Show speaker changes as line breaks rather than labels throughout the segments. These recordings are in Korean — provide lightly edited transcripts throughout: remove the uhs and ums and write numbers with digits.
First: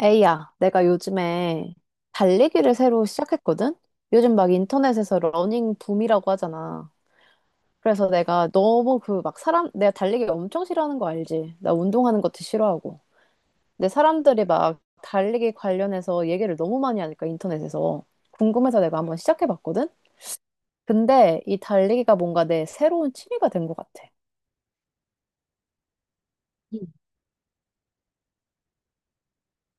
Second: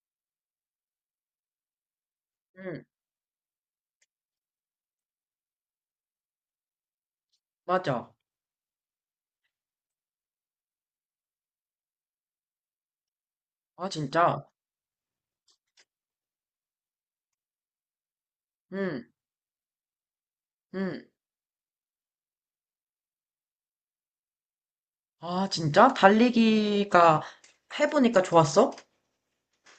에이야, 내가 요즘에 달리기를
응,
새로 시작했거든? 요즘 막 인터넷에서 러닝 붐이라고 하잖아. 그래서
맞아.
내가 너무 내가 달리기 엄청 싫어하는 거 알지? 나 운동하는 것도 싫어하고.
아,
근데 사람들이
진짜?
막 달리기 관련해서 얘기를 너무 많이 하니까 인터넷에서. 궁금해서 내가
응,
한번 시작해봤거든?
응.
근데 이 달리기가 뭔가 내 새로운 취미가 된 것 같아.
아, 진짜?
음.
달리기가 해보니까 좋았어?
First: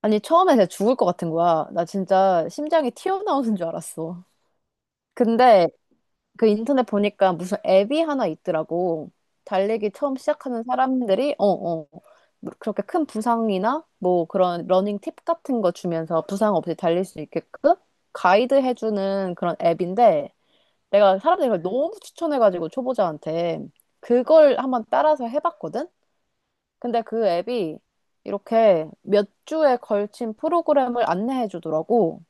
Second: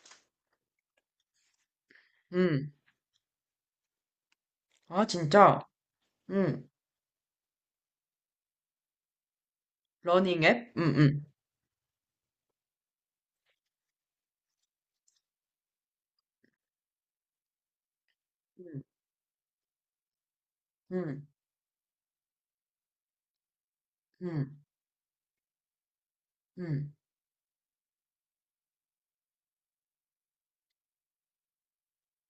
아니, 처음에 내가 죽을 것 같은 거야. 나 진짜
응.
심장이 튀어나오는 줄 알았어.
아, 진짜?
근데 그
응.
인터넷 보니까 무슨 앱이 하나 있더라고. 달리기 처음
러닝
시작하는
앱? 응, 응.
사람들이, 뭐 그렇게 큰 부상이나 뭐 그런 러닝 팁 같은 거 주면서 부상 없이 달릴 수 있게끔 가이드
응,
해주는 그런 앱인데 내가
응,
사람들이 그걸 너무 추천해가지고 초보자한테 그걸
응.
한번 따라서 해봤거든?
응.
근데 그 앱이 이렇게 몇 주에 걸친 프로그램을 안내해 주더라고.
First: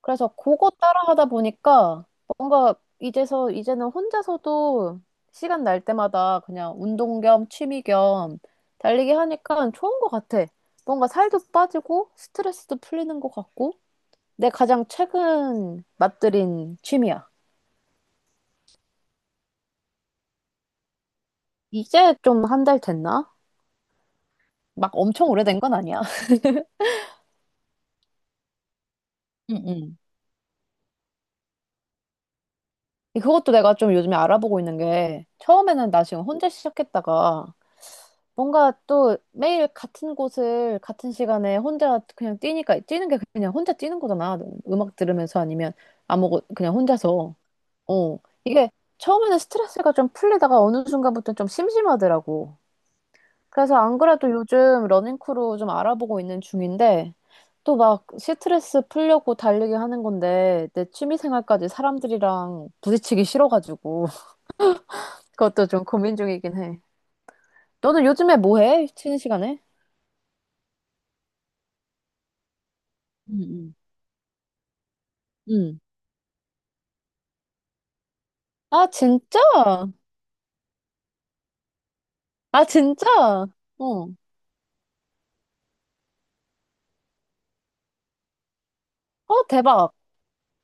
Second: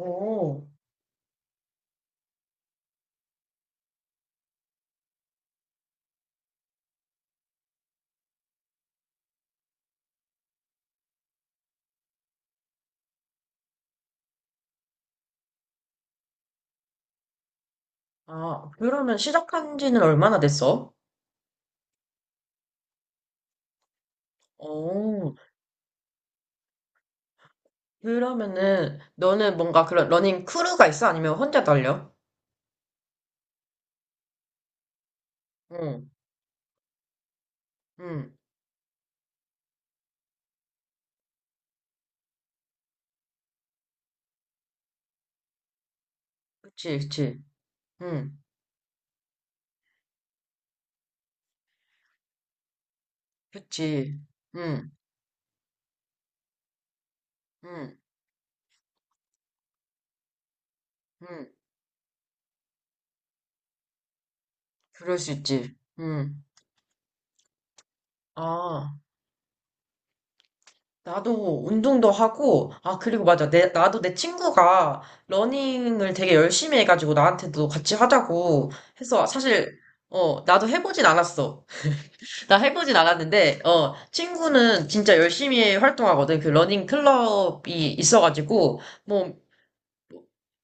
그래서 그거 따라 하다 보니까 뭔가 이제서 이제는 혼자서도 시간 날 때마다 그냥 운동 겸 취미 겸 달리기 하니까 좋은 것 같아. 뭔가 살도 빠지고 스트레스도 풀리는 것 같고 내 가장 최근 맛들인 취미야.
아, 그러면 시작한 지는 얼마나 됐어?
이제 좀 한 달 됐나? 막 엄청
오.
오래된 건 아니야.
그러면은, 너는
응,
뭔가
응.
그런 러닝 크루가 있어? 아니면 혼자 달려?
그것도 내가 좀 요즘에 알아보고 있는 게 처음에는 나
응,
지금 혼자 시작했다가
응.
뭔가 또 매일 같은 곳을 같은 시간에 혼자 그냥 뛰니까 뛰는 게 그냥 혼자 뛰는 거잖아. 음악 들으면서 아니면 아무것 그냥
그치,
혼자서.
그치.
어.
응,
이게 처음에는 스트레스가 좀 풀리다가 어느 순간부터 좀 심심하더라고. 그래서 안
그치.
그래도 요즘
응,
러닝크루 좀 알아보고 있는 중인데 또
응,
막 스트레스 풀려고 달리기 하는 건데 내 취미
응.
생활까지 사람들이랑 부딪히기 싫어가지고
그럴 수
그것도
있지.
좀 고민
응.
중이긴 해. 너는 요즘에 뭐 해?
아,
쉬는 시간에?
나도 운동도 하고, 아, 그리고
응
맞아.
응
나도 내 친구가
응.
러닝을 되게 열심히 해가지고 나한테도 같이 하자고
아,
해서
진짜?
사실, 나도 해보진 않았어. 나
아,
해보진
진짜?
않았는데,
어.
친구는 진짜 열심히 활동하거든. 그 러닝 클럽이 있어가지고, 뭐,
어, 대박.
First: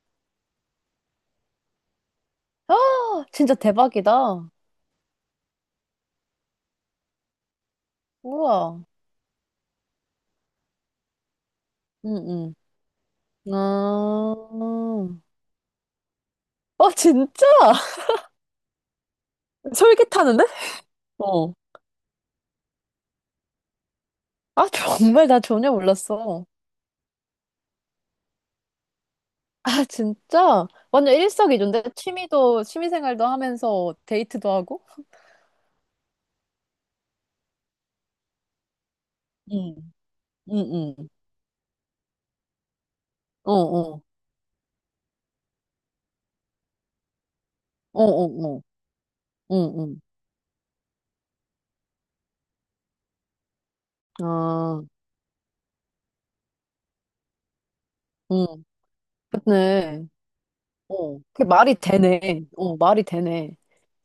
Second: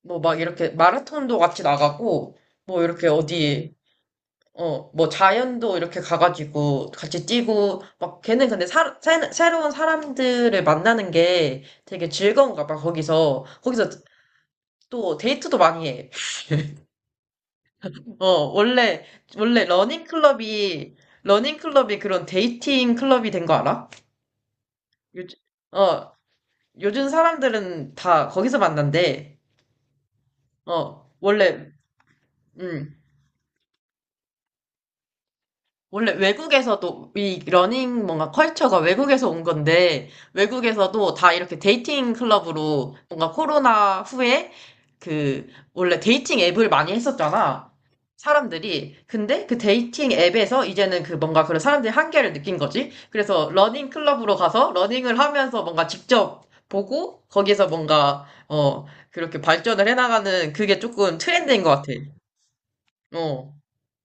뭐 막 이렇게 마라톤도 같이 나가고,
아,
뭐 이렇게
진짜
어디,
대박이다.
뭐 자연도 이렇게 가가지고 같이 뛰고 막 걔는 근데
우와.
새로운 사람들을 만나는 게 되게
응, 응.
즐거운가 봐. 거기서
아,
또 데이트도 많이 해.
어, 진짜?
어, 원래 원래 러닝
솔깃하는데?
클럽이
어.
러닝 클럽이 그런 데이팅 클럽이 된거 알아?
아, 정말
요즘
나 전혀
어,
몰랐어.
요즘 사람들은 다 거기서 만난대.
아, 진짜?
어,
완전
원래
일석이조인데? 취미도,
음.
취미생활도 하면서 데이트도 하고?
원래 외국에서도 이 러닝 뭔가 컬처가 외국에서 온
응,
건데,
응, 응.
외국에서도 다 이렇게 데이팅 클럽으로 뭔가
어,
코로나
어.
후에 그 원래 데이팅 앱을 많이 했었잖아,
어, 어, 어.
사람들이. 근데 그
응, 응.
데이팅 앱에서 이제는 그 뭔가 그런 사람들이 한계를 느낀 거지. 그래서 러닝 클럽으로 가서
아,
러닝을 하면서 뭔가 직접 보고 거기서 뭔가
응.
그렇게 발전을
그네.
해나가는, 그게 조금
어. 그게
트렌드인 것
말이
같아.
되네. 어, 말이
어,
되네.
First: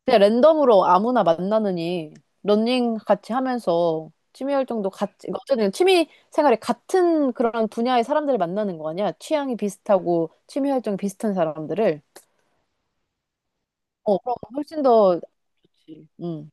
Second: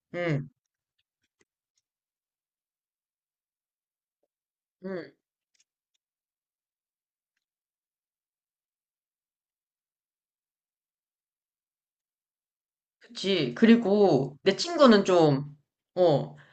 그냥
음,
랜덤으로 아무나 만나느니 러닝 같이 하면서 취미 활동도
음.
같이 어쨌든 취미 생활에 같은 그런 분야의 사람들을 만나는 거 아니야? 취향이 비슷하고 취미 활동이 비슷한 사람들을
그치.
어 그럼
그리고 내
훨씬
친구는
더
좀,
좋지.
어,
응.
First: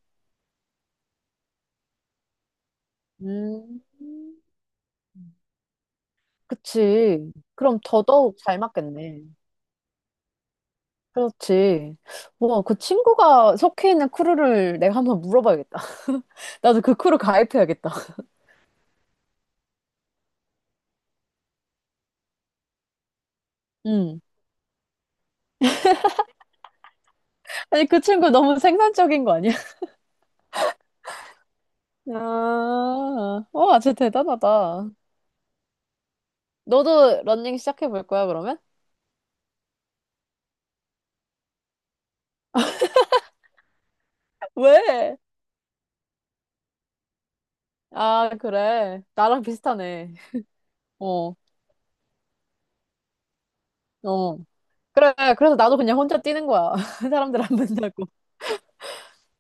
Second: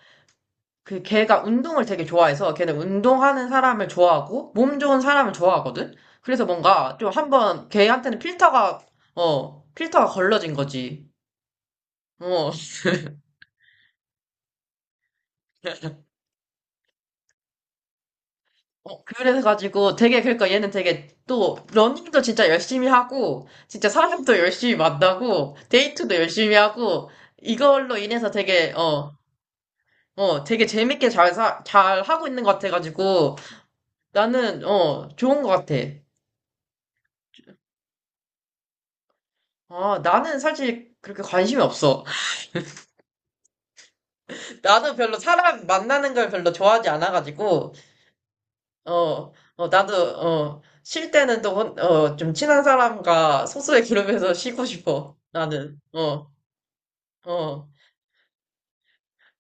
그 걔가 운동을 되게 좋아해서 걔는 운동하는
음.
사람을 좋아하고 몸 좋은 사람을 좋아하거든? 그래서 뭔가 좀
그치.
한번
그럼
걔한테는
더더욱 잘 맞겠네.
필터가 걸러진 거지.
그렇지.
어,
뭐, 그 친구가 속해 있는 크루를 내가 한번 물어봐야겠다. 나도 그 크루 가입해야겠다.
그래가지고 되게, 그러니까 얘는 되게 또 러닝도 진짜 열심히 하고, 진짜
음.
사람도 열심히 만나고, 데이트도 열심히 하고,
아니,
이걸로
그
인해서
친구 너무 생산적인 거 아니야?
되게 재밌게 잘 하고 있는 것 같아가지고,
아, 어, 진짜
나는,
대단하다.
좋은 것 같아.
너도 러닝 시작해 볼 거야, 그러면?
아, 나는 사실 그렇게 관심이 없어. 나도 별로
왜?
사람 만나는 걸 별로 좋아하지 않아가지고,
아, 그래. 나랑
나도,
비슷하네.
쉴
어,
때는 또, 좀 친한 사람과 소소의 그룹에서
어.
쉬고
그래.
싶어.
그래서 나도
나는.
그냥 혼자 뛰는 거야. 사람들 안
어.
만나고.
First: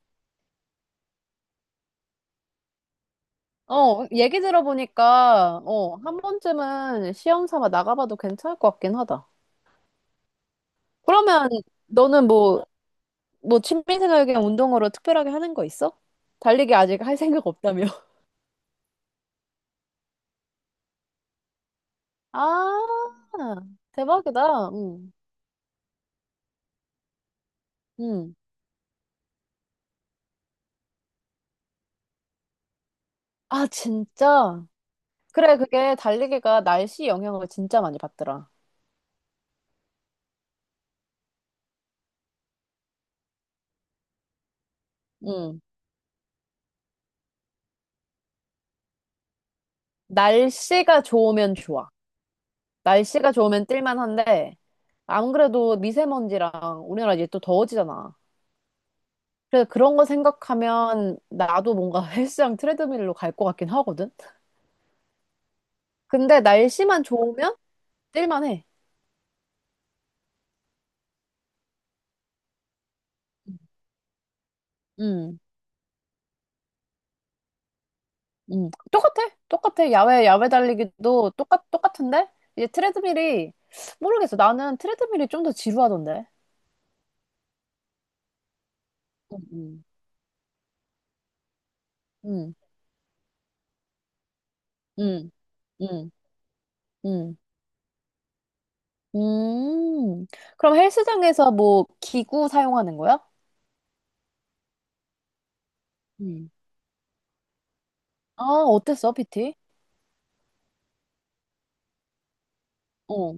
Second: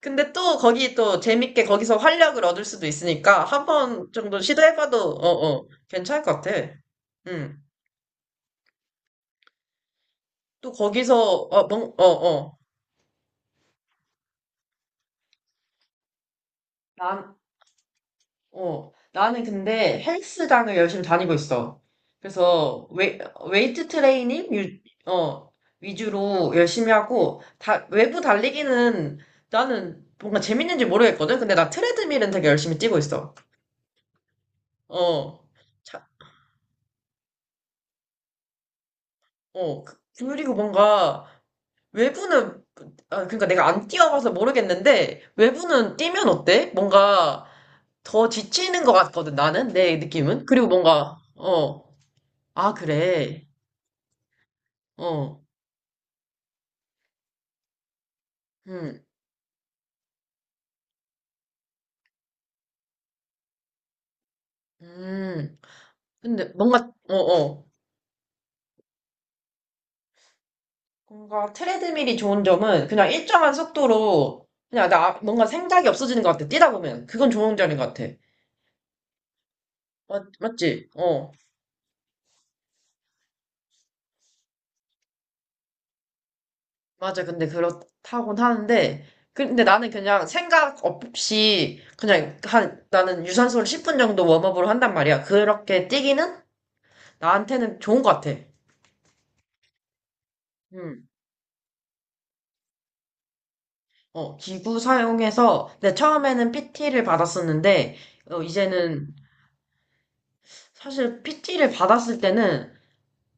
근데 또 거기 또 재밌게 거기서 활력을 얻을 수도 있으니까 한
어,
번 정도
얘기
시도해봐도,
들어보니까, 어, 한
괜찮을 것 같아.
번쯤은 시험
응.
삼아 나가봐도 괜찮을 것 같긴 하다.
또 거기서,
그러면
어, 뭔, 어,
너는
어.
뭐, 뭐 취미생활 그냥 운동으로 특별하게 하는 거 있어? 달리기 아직 할
난,
생각 없다며.
나는 근데 헬스장을 열심히 다니고 있어. 그래서
아,
웨이트 트레이닝
대박이다. 응,
어, 위주로 열심히 하고 외부
응.
달리기는 나는 뭔가 재밌는지 모르겠거든. 근데 나 트레드밀은 되게 열심히 뛰고 있어.
아, 진짜?
어,
그래, 그게
자,
달리기가 날씨 영향을 진짜 많이 받더라.
그리고 뭔가 외부는, 아, 그러니까 내가 안 뛰어봐서 모르겠는데
응.
외부는 뛰면 어때? 뭔가 더 지치는 것 같거든. 나는, 내 느낌은. 그리고
날씨가
뭔가
좋으면 좋아.
아
날씨가
그래.
좋으면 뛸만한데, 안
어,
그래도 미세먼지랑 우리나라 이제 또 더워지잖아.
음,
그래서 그런 거 생각하면 나도 뭔가 헬스장 트레드밀로 갈 것 같긴 하거든?
음.
근데
근데 뭔가,
날씨만
어,
좋으면
어.
뛸만해.
뭔가 트레드밀이 좋은 점은 그냥 일정한 속도로 그냥
응,
뭔가 생각이 없어지는 것 같아, 뛰다 보면. 그건 좋은 점인 것 같아.
응. 똑같아. 똑같아. 야외, 야외
맞지?
달리기도 똑같은데? 이제 트레드밀이, 모르겠어. 나는 트레드밀이 좀 더 지루하던데.
맞아. 근데 그렇다곤 하는데.
응,
근데
응.
나는 그냥 생각 없이
응.
나는 유산소를 10분 정도 웜업으로 한단 말이야.
음,
그렇게
음,
뛰기는
음.
나한테는 좋은 것 같아.
음. 그럼
음,
헬스장에서 뭐 기구 사용하는 거야?
기구 사용해서, 근데
음.
처음에는 PT를 받았었는데,
아, 어땠어,
이제는
PT?
사실 PT를 받았을 때는
어,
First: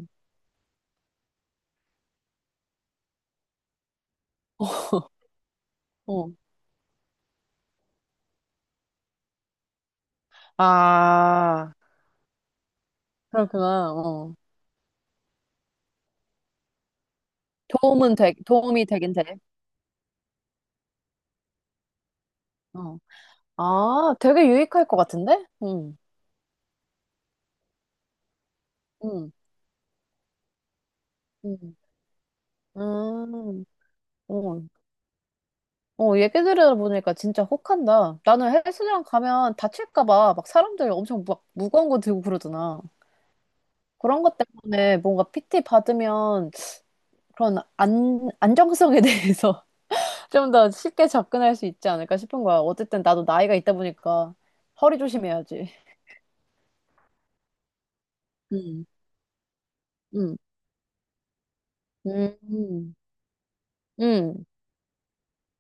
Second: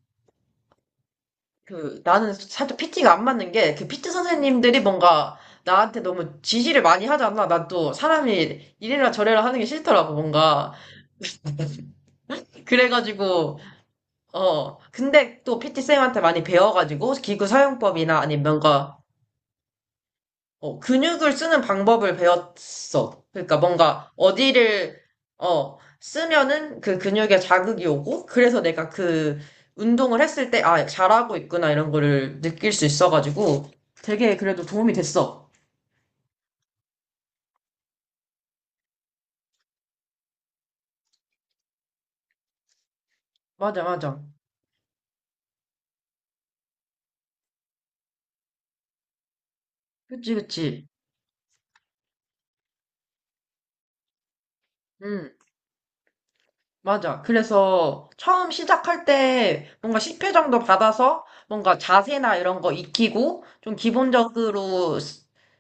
그 나는 살짝 PT가 안 맞는 게, 그 PT 선생님들이 뭔가 나한테
어.
너무 지시를 많이 하잖아. 난 또 사람이 이래라 저래라 하는 게 싫더라고 뭔가.
아,
그래가지고
그렇구나. 어.
근데 또 PT 쌤한테 많이 배워가지고 기구 사용법이나 아니면
도움이
뭔가
되긴 돼.
근육을 쓰는 방법을
어.
배웠어. 그러니까 뭔가
아, 되게 유익할 것
어디를
같은데? 응,
쓰면은 그 근육에 자극이 오고, 그래서 내가
응,
그 운동을 했을 때 아, 잘하고 있구나
응.
이런 거를 느낄 수
음,
있어가지고 되게
어.
그래도 도움이 됐어.
어, 얘기 들어보니까 진짜 혹한다. 나는 헬스장 가면 다칠까 봐 막 사람들 엄청 막 무거운 거 들고 그러잖아.
맞아, 맞아.
그런 것 때문에 뭔가 PT 받으면 그런 안, 안정성에 대해서
그치,
좀 더
그치.
쉽게 접근할 수 있지 않을까 싶은 거야. 어쨌든 나도 나이가 있다 보니까 허리
응,
조심해야지.
맞아. 그래서 처음
음,
시작할 때 뭔가 10회
음.
정도 받아서 뭔가 자세나
음,
이런 거
음,
익히고 좀
음.
기본적으로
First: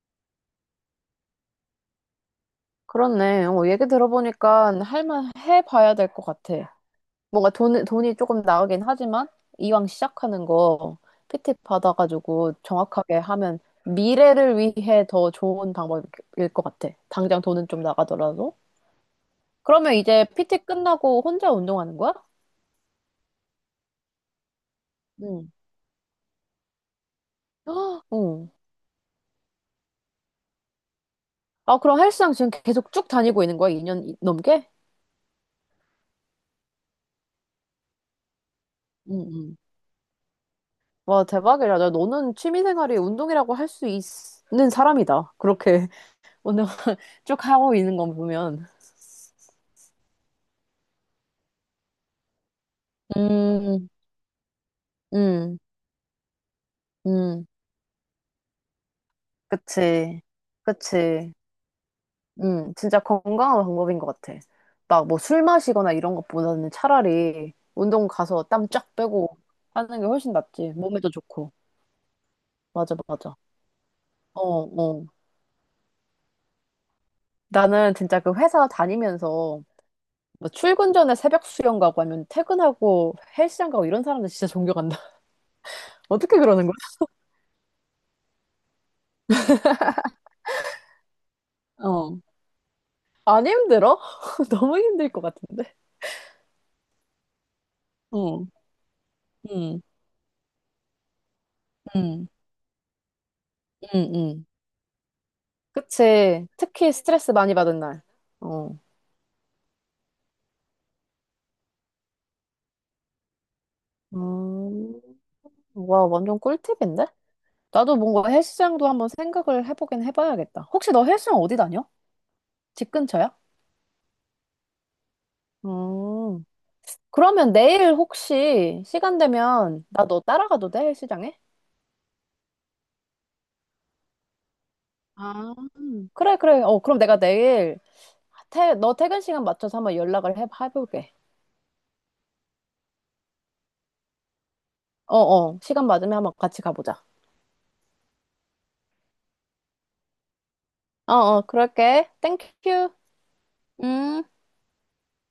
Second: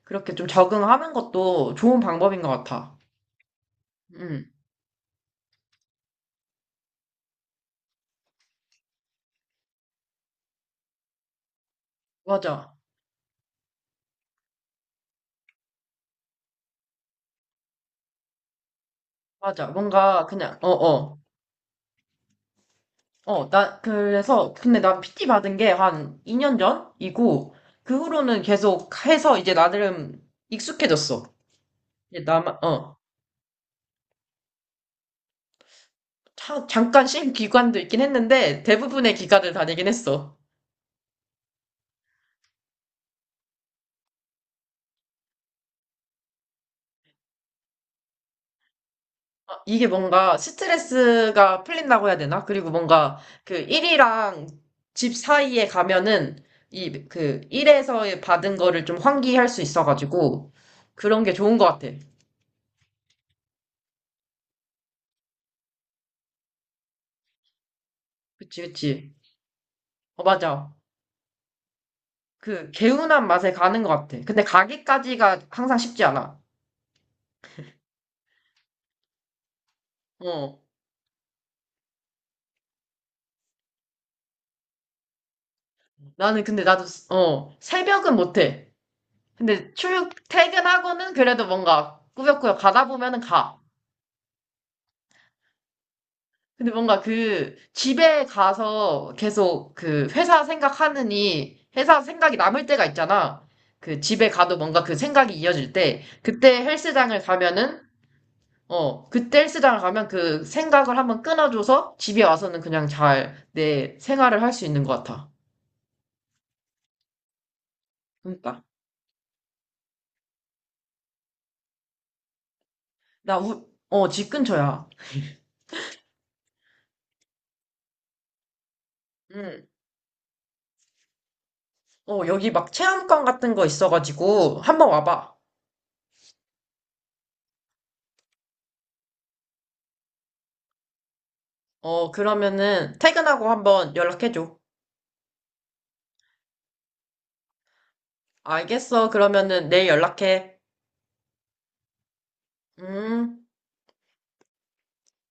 그렇게 좀 적응하는 것도 좋은 방법인 것 같아.
그렇네. 어, 얘기
응,
들어보니까 할만 해봐야 될 것 같아. 뭔가 돈이 조금 나가긴 하지만 이왕 시작하는 거 PT 받아가지고
맞아,
정확하게 하면 미래를 위해 더 좋은 방법일 것 같아. 당장 돈은 좀 나가더라도.
맞아.
그러면
뭔가
이제
그냥
PT 끝나고 혼자 운동하는 거야?
나 그래서 근데 나 PT 받은 게 한 2년 전이고 그
헉,
후로는
어.
계속 해서 이제 나름 익숙해졌어.
아, 그럼
이제
헬스장 지금
나만
계속 쭉 다니고 있는 거야? 2년 넘게?
잠깐 쉰 기간도 있긴 했는데 대부분의
응,
기간을
응.
다니긴 했어.
와, 대박이다. 야, 너는 취미생활이 운동이라고 할 수 있는 사람이다. 그렇게 운동을 쭉 하고 있는 건 보면.
이게 뭔가 스트레스가 풀린다고 해야 되나? 그리고 뭔가 그
음,
일이랑 집
음,
사이에 가면은 이 그
음.
일에서 받은 거를 좀 환기할 수
그치.
있어가지고 그런 게
그치.
좋은 것 같아.
진짜 건강한 방법인 것 같아. 막 뭐 술 마시거나 이런 것보다는 차라리 운동 가서
그치,
땀 쫙
그치.
빼고 하는 게 훨씬
맞아.
낫지. 몸에도 좋고. 맞아,
개운한
맞아.
맛에 가는 것 같아.
어,
근데
어.
가기까지가 항상 쉽지 않아.
나는 진짜 그 회사 다니면서 뭐
어.
출근 전에 새벽 수영 가고 아니면 퇴근하고 헬스장 가고 이런 사람들 진짜 존경한다. 어떻게
나는
그러는
근데
거야?
나도, 새벽은 못해. 근데 출근, 퇴근하고는 그래도 뭔가
어,
꾸역꾸역 가다 보면은
안
가.
힘들어? 너무 힘들 것 같은데.
근데 뭔가 그, 집에
어,
가서 계속
응,
그, 회사 생각하느니, 회사
응,
생각이 남을 때가 있잖아. 그,
응,
집에
응.
가도 뭔가 그 생각이 이어질 때,
그치. 특히 스트레스 많이 받은 날. 어.
그때 헬스장을 가면 그 생각을 한번 끊어줘서 집에 와서는 그냥 잘 내 생활을 할 수 있는 것
음,
같아.
와, 완전 꿀팁인데? 나도 뭔가
그러니까.
헬스장도 한번 생각을 해보긴 해봐야겠다. 혹시 너 헬스장 어디 다녀? 집 근처야?
나 집 근처야.
음. 그러면 내일 혹시 시간
응.
되면 나 너 따라가도 돼? 헬스장에?
여기 막 체험관 같은 거 있어가지고 한번 와봐.
아, 그래, 그래. 어, 그럼 내가 내일 너 퇴근 시간 맞춰서 한번 연락을 해볼게.
그러면은 퇴근하고 한번 연락해줘.
어, 어. 시간 맞으면 한번 같이 가보자.
알겠어. 그러면은 내일 연락해.
어, 어. 그럴게. 땡큐.
음.
음.